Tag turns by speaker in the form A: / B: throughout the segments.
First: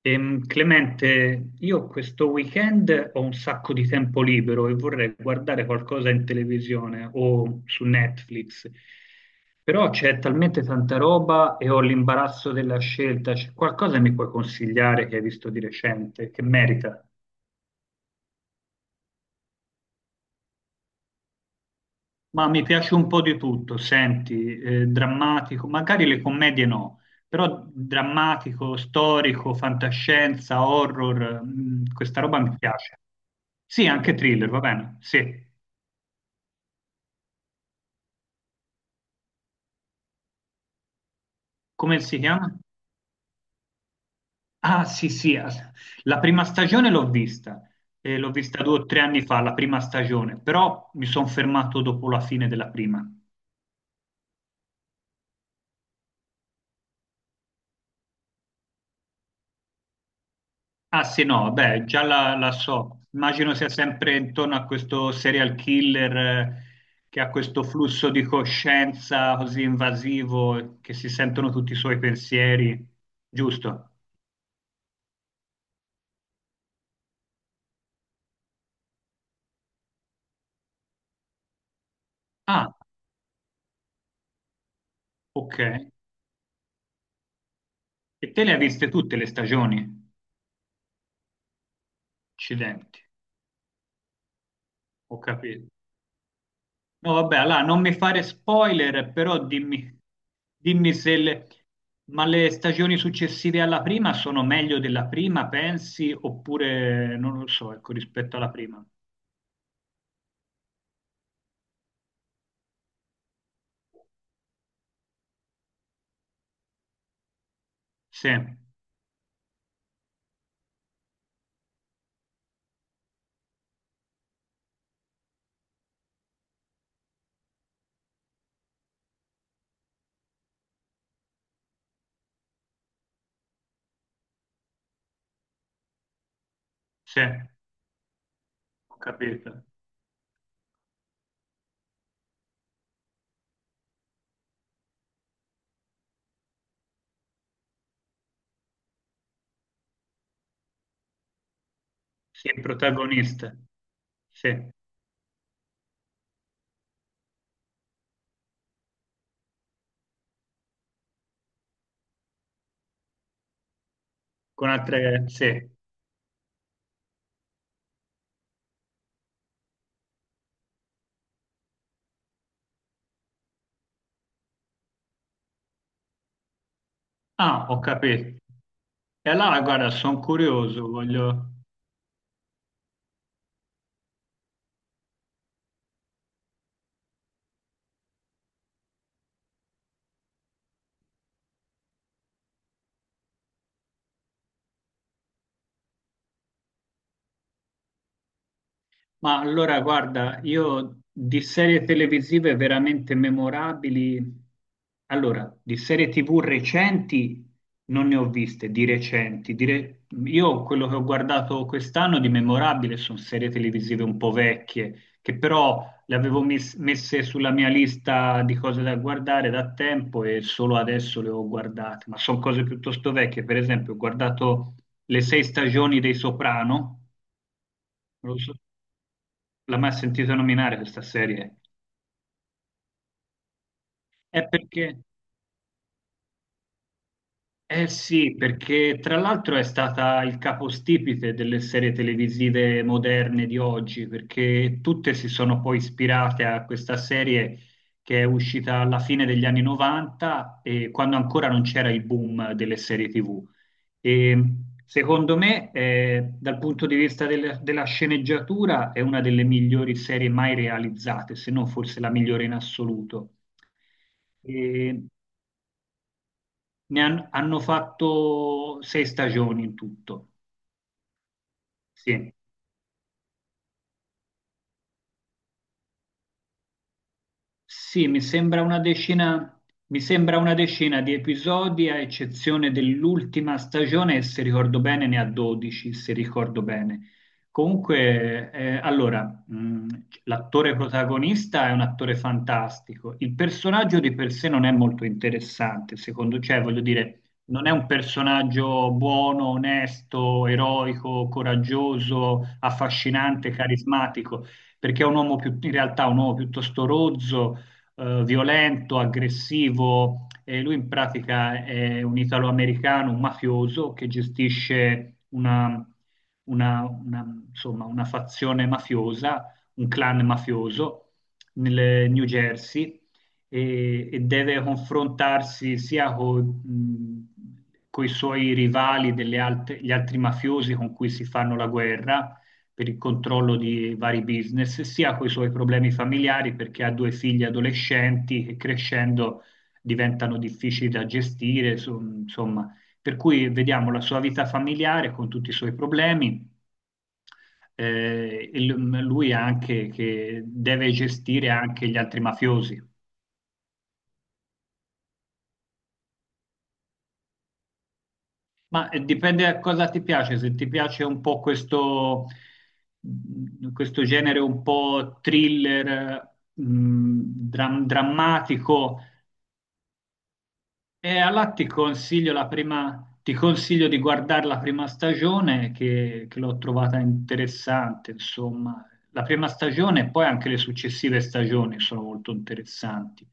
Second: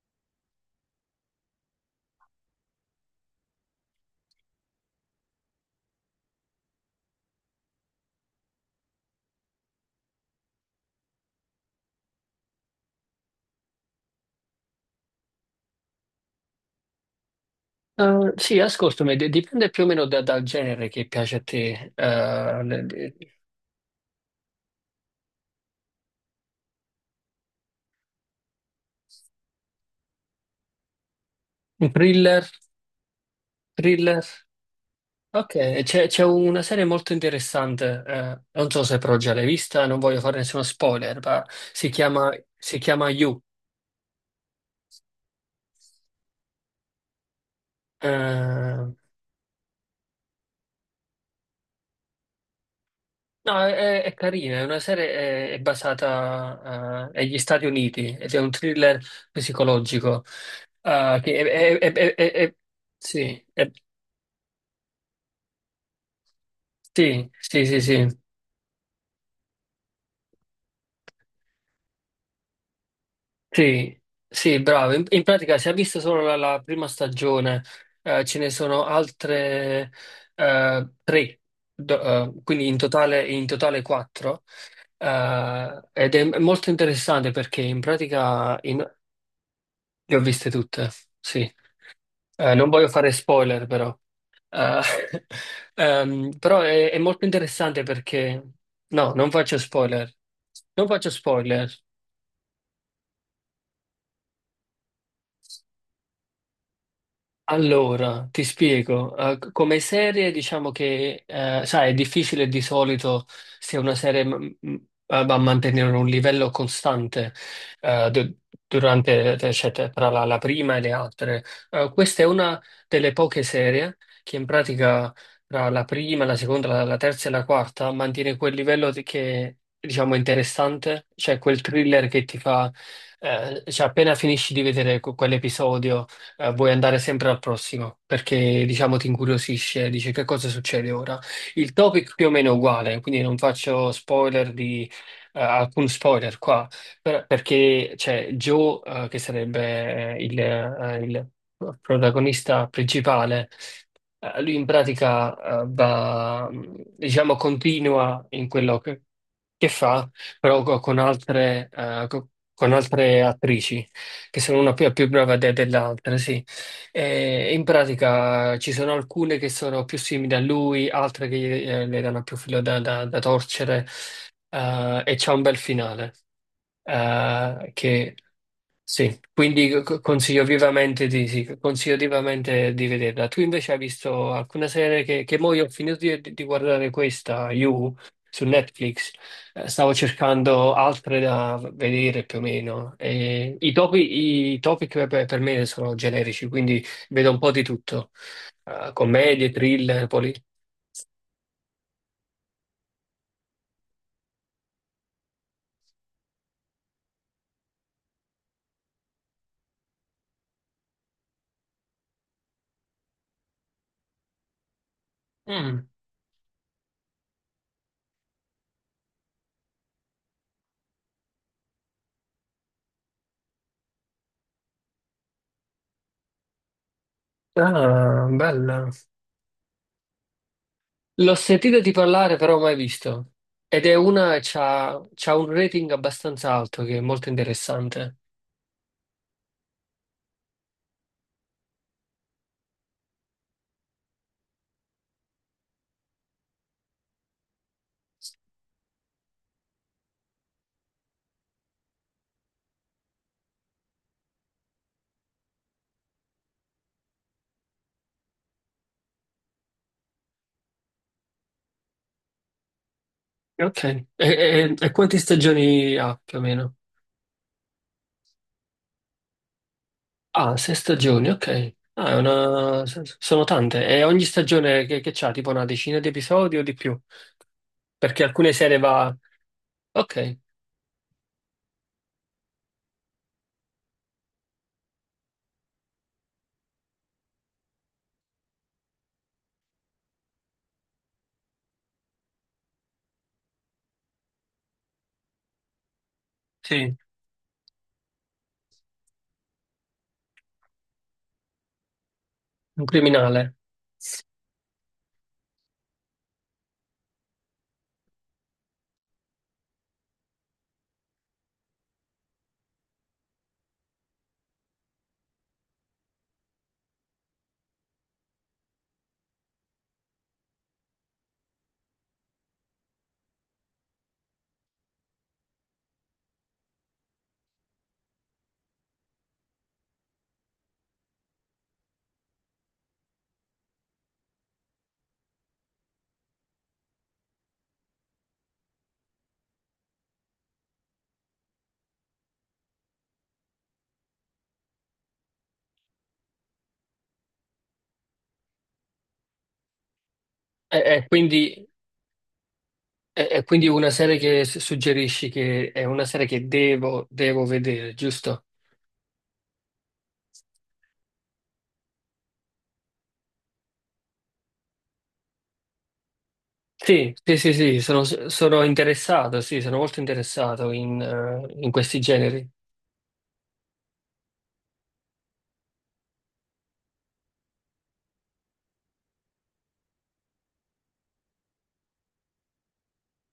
A: Clemente, io questo weekend ho un sacco di tempo libero e vorrei guardare qualcosa in televisione o su Netflix, però c'è talmente tanta roba e ho l'imbarazzo della scelta. C'è qualcosa che mi puoi consigliare che hai visto di recente, che merita?
B: Sì, ascoltami, dipende più o meno dal genere che piace a te.
A: Ma mi piace un po' di tutto, senti, drammatico, magari le commedie no, però drammatico, storico, fantascienza, horror,
B: Un
A: questa roba
B: thriller,
A: mi piace. Sì, anche
B: thriller.
A: thriller, va bene. Sì.
B: Ok, c'è una serie molto interessante, non so se però già l'hai vista, non voglio fare nessuno spoiler, ma si
A: Come si
B: chiama,
A: chiama?
B: si chiama You.
A: Ah, sì, sì. La prima stagione l'ho vista. L'ho vista due o
B: No,
A: tre anni fa, la prima stagione, però mi sono fermato dopo la fine della prima.
B: è carina, è una serie, è basata, agli Stati Uniti ed è un thriller psicologico.
A: Ah, sì,
B: Che
A: no, beh, già la
B: è-
A: so.
B: sì,
A: Immagino sia
B: è-
A: sempre intorno a questo serial killer, che ha
B: Sì,
A: questo
B: sì, sì, sì.
A: flusso di coscienza così invasivo, che si sentono tutti i suoi pensieri, giusto?
B: Sì, sì, bravo. In pratica si è vista solo la prima stagione, ce ne sono altre tre, quindi
A: Ah,
B: in totale quattro.
A: ok.
B: Ed è molto interessante perché
A: E te le hai viste tutte le stagioni?
B: le ho viste tutte, sì. Non voglio
A: Accidenti.
B: fare spoiler però. Eh,
A: Ho capito.
B: Però è
A: No,
B: molto
A: vabbè, allora non
B: interessante
A: mi fare
B: perché... No,
A: spoiler,
B: non
A: però
B: faccio
A: dimmi,
B: spoiler. Non
A: dimmi
B: faccio
A: se le,
B: spoiler.
A: ma le stagioni successive alla prima sono meglio della prima, pensi, oppure non lo so, ecco,
B: Allora,
A: rispetto
B: ti
A: alla prima.
B: spiego. Come serie, diciamo che, sai, è difficile di solito se una serie va a mantenere un livello costante eh,
A: Sì,
B: du- durante, cioè, tra la prima e le altre. Questa è una delle poche serie che in pratica tra la prima, la seconda, la terza e la quarta mantiene quel che, diciamo, è interessante, cioè quel thriller che ti fa, cioè appena finisci di vedere quell'episodio, vuoi andare
A: sì, ho
B: sempre al prossimo perché diciamo ti
A: capito.
B: incuriosisce, dici che cosa succede ora. Il topic più o meno è uguale, quindi non faccio spoiler di alcun spoiler qua, perché c'è Joe, che sarebbe il
A: Sì, il
B: protagonista principale.
A: protagonista.
B: Lui in
A: Sì,
B: pratica va, diciamo, continua in quello che fa, però con altre, con altre attrici, che sono
A: con
B: una più, più
A: altre.
B: brava
A: Sì.
B: dell'altra, sì. E in pratica ci sono alcune che sono più simili a lui, altre che le danno più filo da torcere, e c'è un bel finale.
A: Ah, ho
B: Che
A: capito.
B: Sì,
A: E allora,
B: quindi
A: guarda, sono
B: consiglio
A: curioso,
B: vivamente di,
A: voglio.
B: sì, consiglio vivamente di vederla. Tu invece hai visto alcune serie che mo io ho finito di guardare questa, You, su Netflix. Stavo cercando altre da vedere più o meno. E i topic per me sono generici, quindi vedo un po' di tutto.
A: Ma
B: Commedie,
A: allora,
B: thriller, poi...
A: guarda, io di serie televisive veramente memorabili, allora, di serie TV recenti non ne ho viste, di recenti. Io quello che ho guardato quest'anno di memorabile sono serie televisive un po' vecchie, che però
B: Mm.
A: le avevo messe sulla mia lista di cose da guardare da tempo e solo adesso le ho guardate, ma sono cose piuttosto vecchie. Per esempio, ho guardato le sei stagioni dei Soprano.
B: Ah, bella.
A: L'ha mai sentito nominare questa
B: L'ho
A: serie?
B: sentito di parlare, però mai visto. Ed è
A: È perché,
B: c'ha, c'ha un rating abbastanza alto, che è molto
A: Eh
B: interessante.
A: sì, perché tra l'altro è stata il capostipite delle serie televisive moderne di oggi, perché tutte si sono poi ispirate a questa serie che è uscita alla fine degli anni 90 e quando ancora non c'era il boom delle serie TV. E secondo me, dal punto di vista della sceneggiatura, è una delle migliori serie mai realizzate, se non forse la migliore in assoluto.
B: Ok. E quante stagioni ha più o meno?
A: Ne hanno fatto sei stagioni in tutto.
B: Ah, sei stagioni, ok. Ah,
A: Sì.
B: sono tante. E ogni stagione che c'ha, tipo una decina di episodi o di più?
A: Sì,
B: Perché alcune serie va...
A: mi
B: Ok,
A: sembra una decina di episodi, a eccezione dell'ultima stagione, e se ricordo bene ne ha 12, se ricordo bene. Comunque, allora, l'attore protagonista è un attore fantastico. Il personaggio di per sé non è molto interessante, secondo, cioè, voglio
B: sì,
A: dire, non è un personaggio buono, onesto, eroico, coraggioso,
B: un
A: affascinante,
B: criminale.
A: carismatico, perché è un uomo in realtà è un uomo piuttosto rozzo, violento, aggressivo. E lui in pratica è un italo-americano, un mafioso che gestisce una, insomma, una fazione mafiosa, un clan mafioso nel New Jersey e deve confrontarsi sia con i suoi rivali, gli altri mafiosi con cui si fanno la guerra, per il controllo di vari business, sia con i suoi problemi familiari perché ha due figli adolescenti che crescendo diventano difficili da gestire, insomma, per cui vediamo la sua vita familiare con tutti i suoi problemi. E lui anche che
B: E,
A: deve
B: e quindi,
A: gestire anche gli altri mafiosi.
B: e quindi una serie che suggerisci che è una serie che devo, devo vedere, giusto?
A: Ma dipende da cosa ti piace, se ti piace un po' questo, questo genere un po' thriller,
B: Sì, sì, sì, sì, sono, sono
A: drammatico.
B: interessato, sì, sono molto interessato in,
A: E allora ti
B: in questi
A: consiglio la
B: generi.
A: prima, ti consiglio di guardare la prima stagione che l'ho trovata interessante, insomma. La prima stagione e poi anche le successive stagioni sono molto interessanti.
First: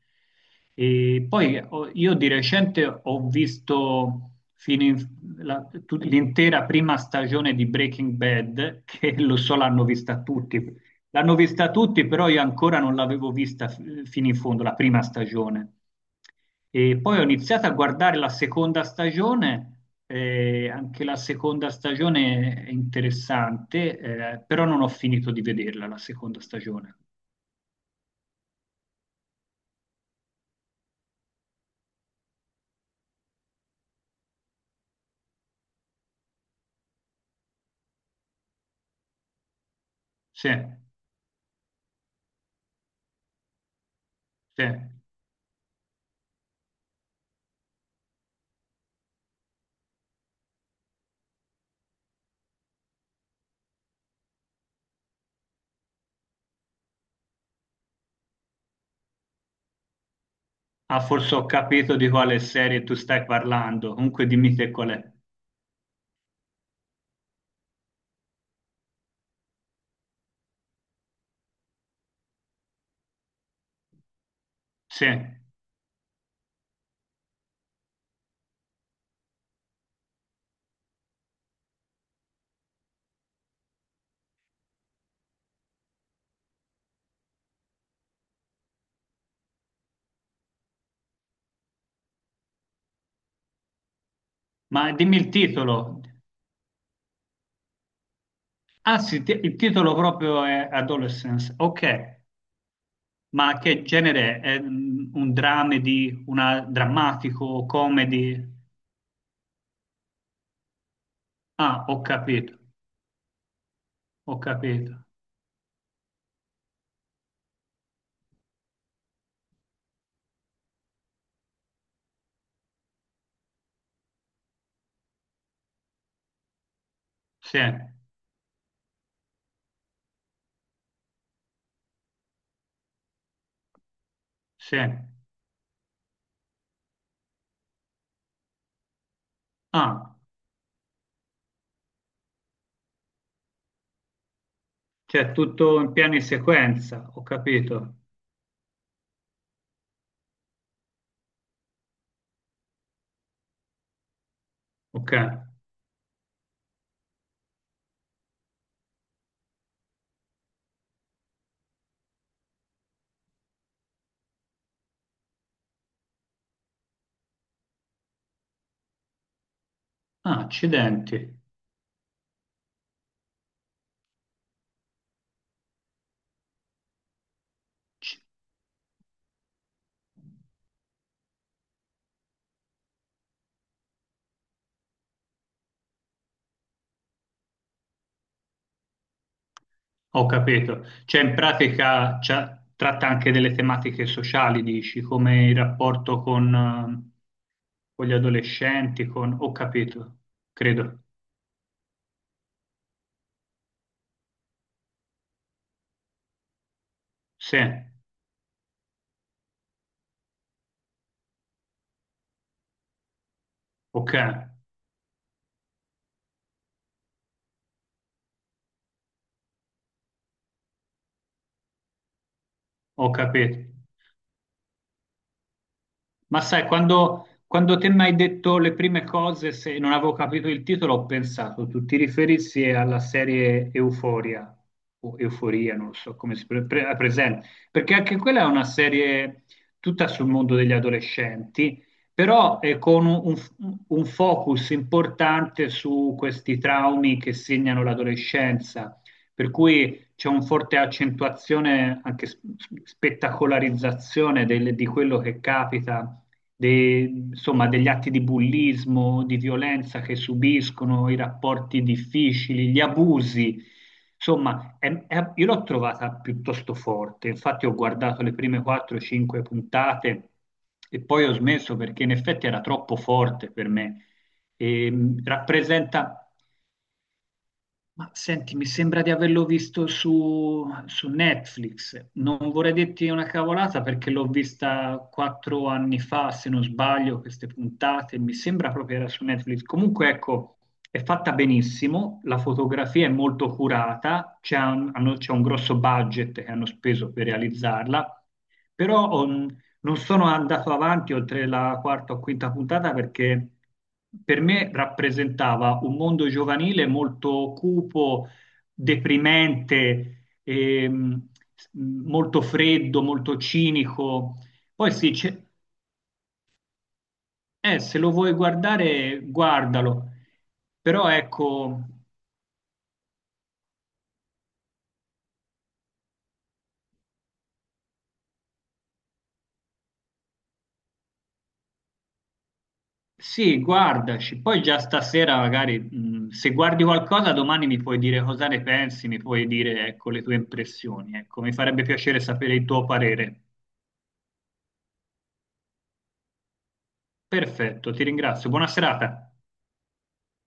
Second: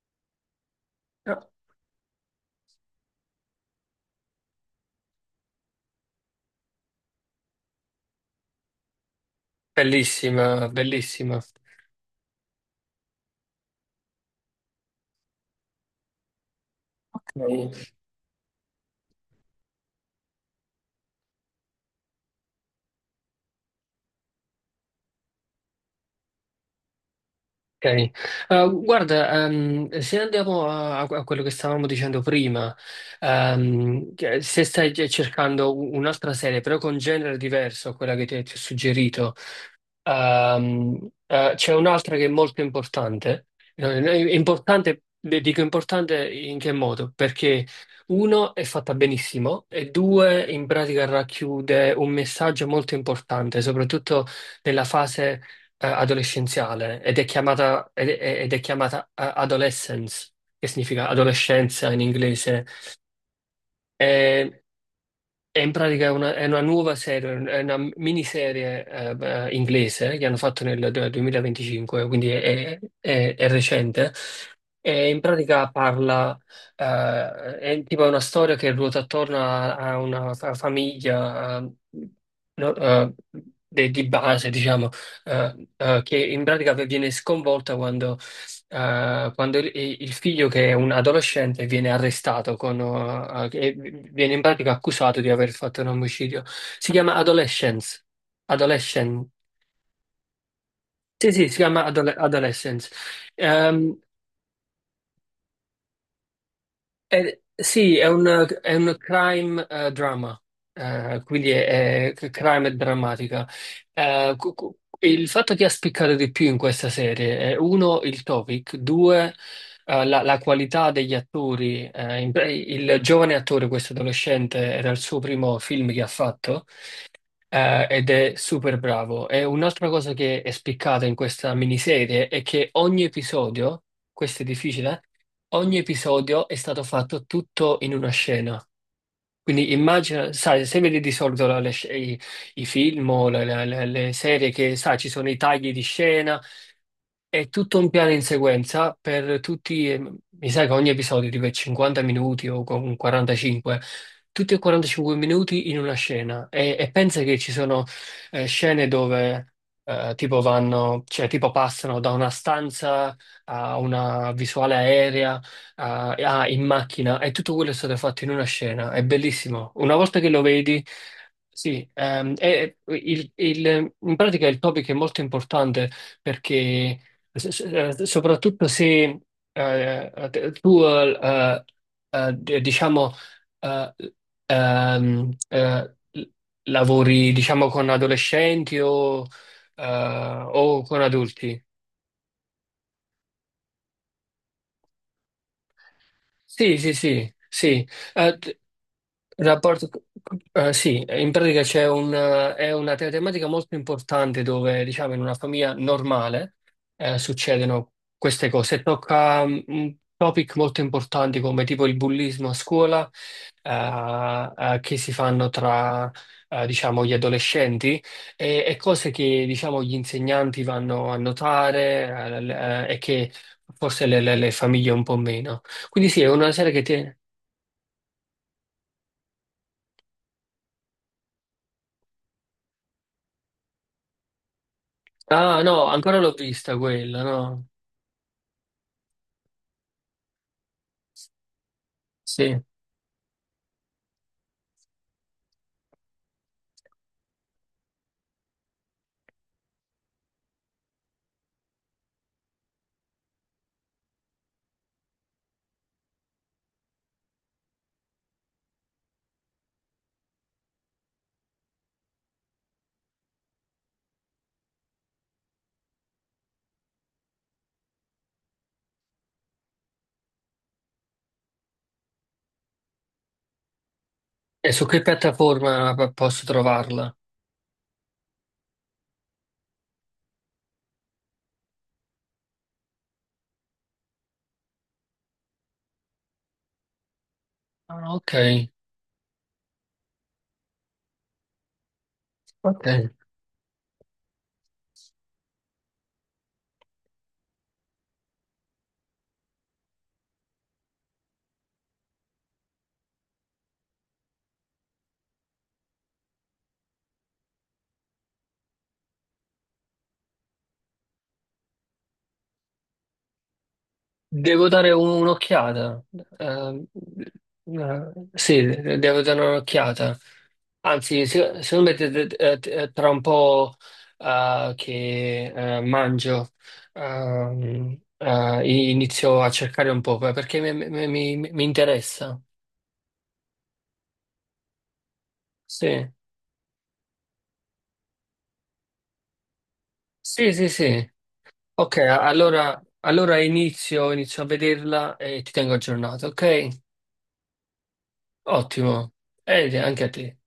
A: E
B: Ah,
A: poi io di recente ho visto fino in- la- tut- l'intera prima stagione di Breaking Bad, che lo so l'hanno vista tutti.
B: bellissima,
A: L'hanno
B: bellissima.
A: vista tutti, però io ancora non l'avevo vista fino in fondo, la prima stagione. E poi ho
B: Ok.
A: iniziato a guardare la seconda stagione, anche la seconda stagione è interessante, però non ho finito di vederla la seconda stagione.
B: Eh, Guarda, se andiamo a, a quello che stavamo dicendo prima, che se stai cioè, cercando un'altra serie, però con genere diverso a quella che ti ho suggerito.
A: Sì,
B: Ehm, C'è un'altra che è molto importante. È
A: sì.
B: importante, beh, dico importante in che modo? Perché uno è fatta benissimo e due in pratica racchiude un messaggio molto importante, soprattutto nella fase adolescenziale ed è chiamata, Adolescence, che
A: Ah,
B: significa
A: forse ho
B: adolescenza
A: capito
B: in
A: di quale
B: inglese.
A: serie tu stai parlando, comunque dimmi te qual è.
B: È una nuova serie, è una miniserie inglese che hanno fatto nel 2025, quindi è, è recente.
A: Sì,
B: E in
A: ma
B: pratica parla, è tipo una storia che ruota attorno a, a una famiglia, no, de- di base, diciamo, che in pratica viene sconvolta quando, eh, quando il, il figlio che è un adolescente viene arrestato con, eh, e viene in pratica
A: dimmi
B: accusato di
A: il
B: aver fatto un
A: titolo.
B: omicidio. Si chiama Adolescence.
A: Ah sì,
B: Adolescent.
A: il titolo proprio è
B: Sì, sì,
A: Adolescence,
B: si chiama
A: ok.
B: Adolescence.
A: Ma che
B: Ehm,
A: genere è? È un dramedy, una drammatico,
B: Sì, è un
A: comedy?
B: è un crime drama. Quindi
A: Ah, ho
B: è
A: capito.
B: crime e drammatica.
A: Ho capito.
B: Il fatto che ha spiccato di più in questa serie è uno, il topic, due, la, la qualità degli attori. Il giovane attore, questo adolescente, era il suo primo film che ha fatto,
A: Sì,
B: ed è super bravo. E un'altra cosa che è spiccata in questa miniserie è che ogni episodio, questo è
A: sì.
B: difficile, eh? Ogni episodio è stato fatto tutto in una scena. Quindi
A: Ah,
B: immagina, sai, se vedi di solito i film o le serie che, sai, ci sono
A: cioè
B: i tagli
A: tutto
B: di
A: in piano in
B: scena,
A: sequenza, ho
B: è tutto un
A: capito.
B: piano in sequenza per tutti, mi sa che ogni episodio tipo è 50 minuti o con 45, tutti e
A: Ok.
B: 45
A: Ah,
B: minuti in una scena, e pensa che ci sono scene dove tipo vanno, cioè tipo passano da una stanza a una visuale aerea a, in macchina e tutto quello è stato fatto in una scena, è bellissimo. Una volta che lo vedi...
A: accidenti.
B: Sì, in pratica il topic è molto importante perché
A: C-
B: soprattutto se tu, diciamo, eh, ehm, eh, l- lavori, diciamo, con adolescenti
A: Ho
B: o
A: capito.
B: con
A: Cioè in
B: adulti.
A: pratica tratta anche delle tematiche sociali, dici, come il rapporto
B: Sì, sì, sì, sì.
A: con gli adolescenti, con.
B: Il
A: Ho
B: rapporto,
A: capito, credo.
B: sì, in pratica c'è è una te- tematica molto importante dove, diciamo, in una famiglia normale
A: Sì,
B: succedono queste cose. Tocca, mm, un topic molto importanti come tipo il bullismo a scuola,
A: ok,
B: che si fanno tra, diciamo, gli adolescenti e cose che, diciamo, gli insegnanti vanno a notare, e
A: ho
B: che
A: capito.
B: forse le famiglie un po' meno. Quindi sì, è
A: Ma
B: una
A: sai,
B: serie che ti...
A: quando te mi hai detto le prime cose, se non avevo capito il titolo, ho pensato, tu ti riferissi alla serie Euforia, o
B: Ah,
A: Euforia,
B: no,
A: non so
B: ancora l'ho
A: come si
B: vista quella,
A: presenta,
B: no?
A: perché anche quella è una serie tutta sul mondo degli adolescenti, però
B: Sì.
A: con un, un focus importante su questi traumi che segnano l'adolescenza, per cui c'è un forte accentuazione, anche spettacolarizzazione di quello che capita, de- insomma, degli atti di bullismo, di violenza che subiscono, i rapporti difficili, gli abusi. Insomma, io l'ho trovata piuttosto forte, infatti ho guardato le prime 4-5 puntate e poi ho smesso perché in effetti era troppo forte per me.
B: E su
A: E,
B: che piattaforma
A: rappresenta.
B: posso trovarla?
A: Ma senti, mi sembra di averlo visto su, Netflix. Non vorrei dirti una cavolata perché l'ho vista 4 anni fa, se non sbaglio, queste
B: Ah,
A: puntate.
B: ok,
A: Mi sembra proprio era su Netflix. Comunque, ecco, è fatta benissimo, la
B: ok.
A: fotografia è molto curata, c'è un grosso budget che hanno speso per realizzarla, però oh, non sono andato avanti oltre la quarta o quinta puntata perché per me rappresentava un mondo giovanile molto cupo, deprimente, molto freddo, molto cinico.
B: Devo dare
A: Poi sì,
B: un'occhiata. Eh,
A: se lo vuoi
B: sì,
A: guardare,
B: devo dare
A: guardalo.
B: un'occhiata.
A: Però
B: Anzi,
A: ecco.
B: secondo me tra un po' che mangio, inizio a cercare un po' perché mi, mi interessa.
A: Sì, guardaci, poi già stasera magari
B: Sì,
A: se guardi qualcosa domani mi puoi dire cosa ne pensi, mi puoi dire ecco, le tue
B: sì, sì, sì.
A: impressioni, ecco, mi farebbe
B: Ok,
A: piacere sapere il
B: allora,
A: tuo
B: allora
A: parere.
B: inizio, inizio a vederla e ti tengo aggiornato, ok?
A: Perfetto, ti ringrazio, buona
B: Ottimo.
A: serata.
B: E anche a te.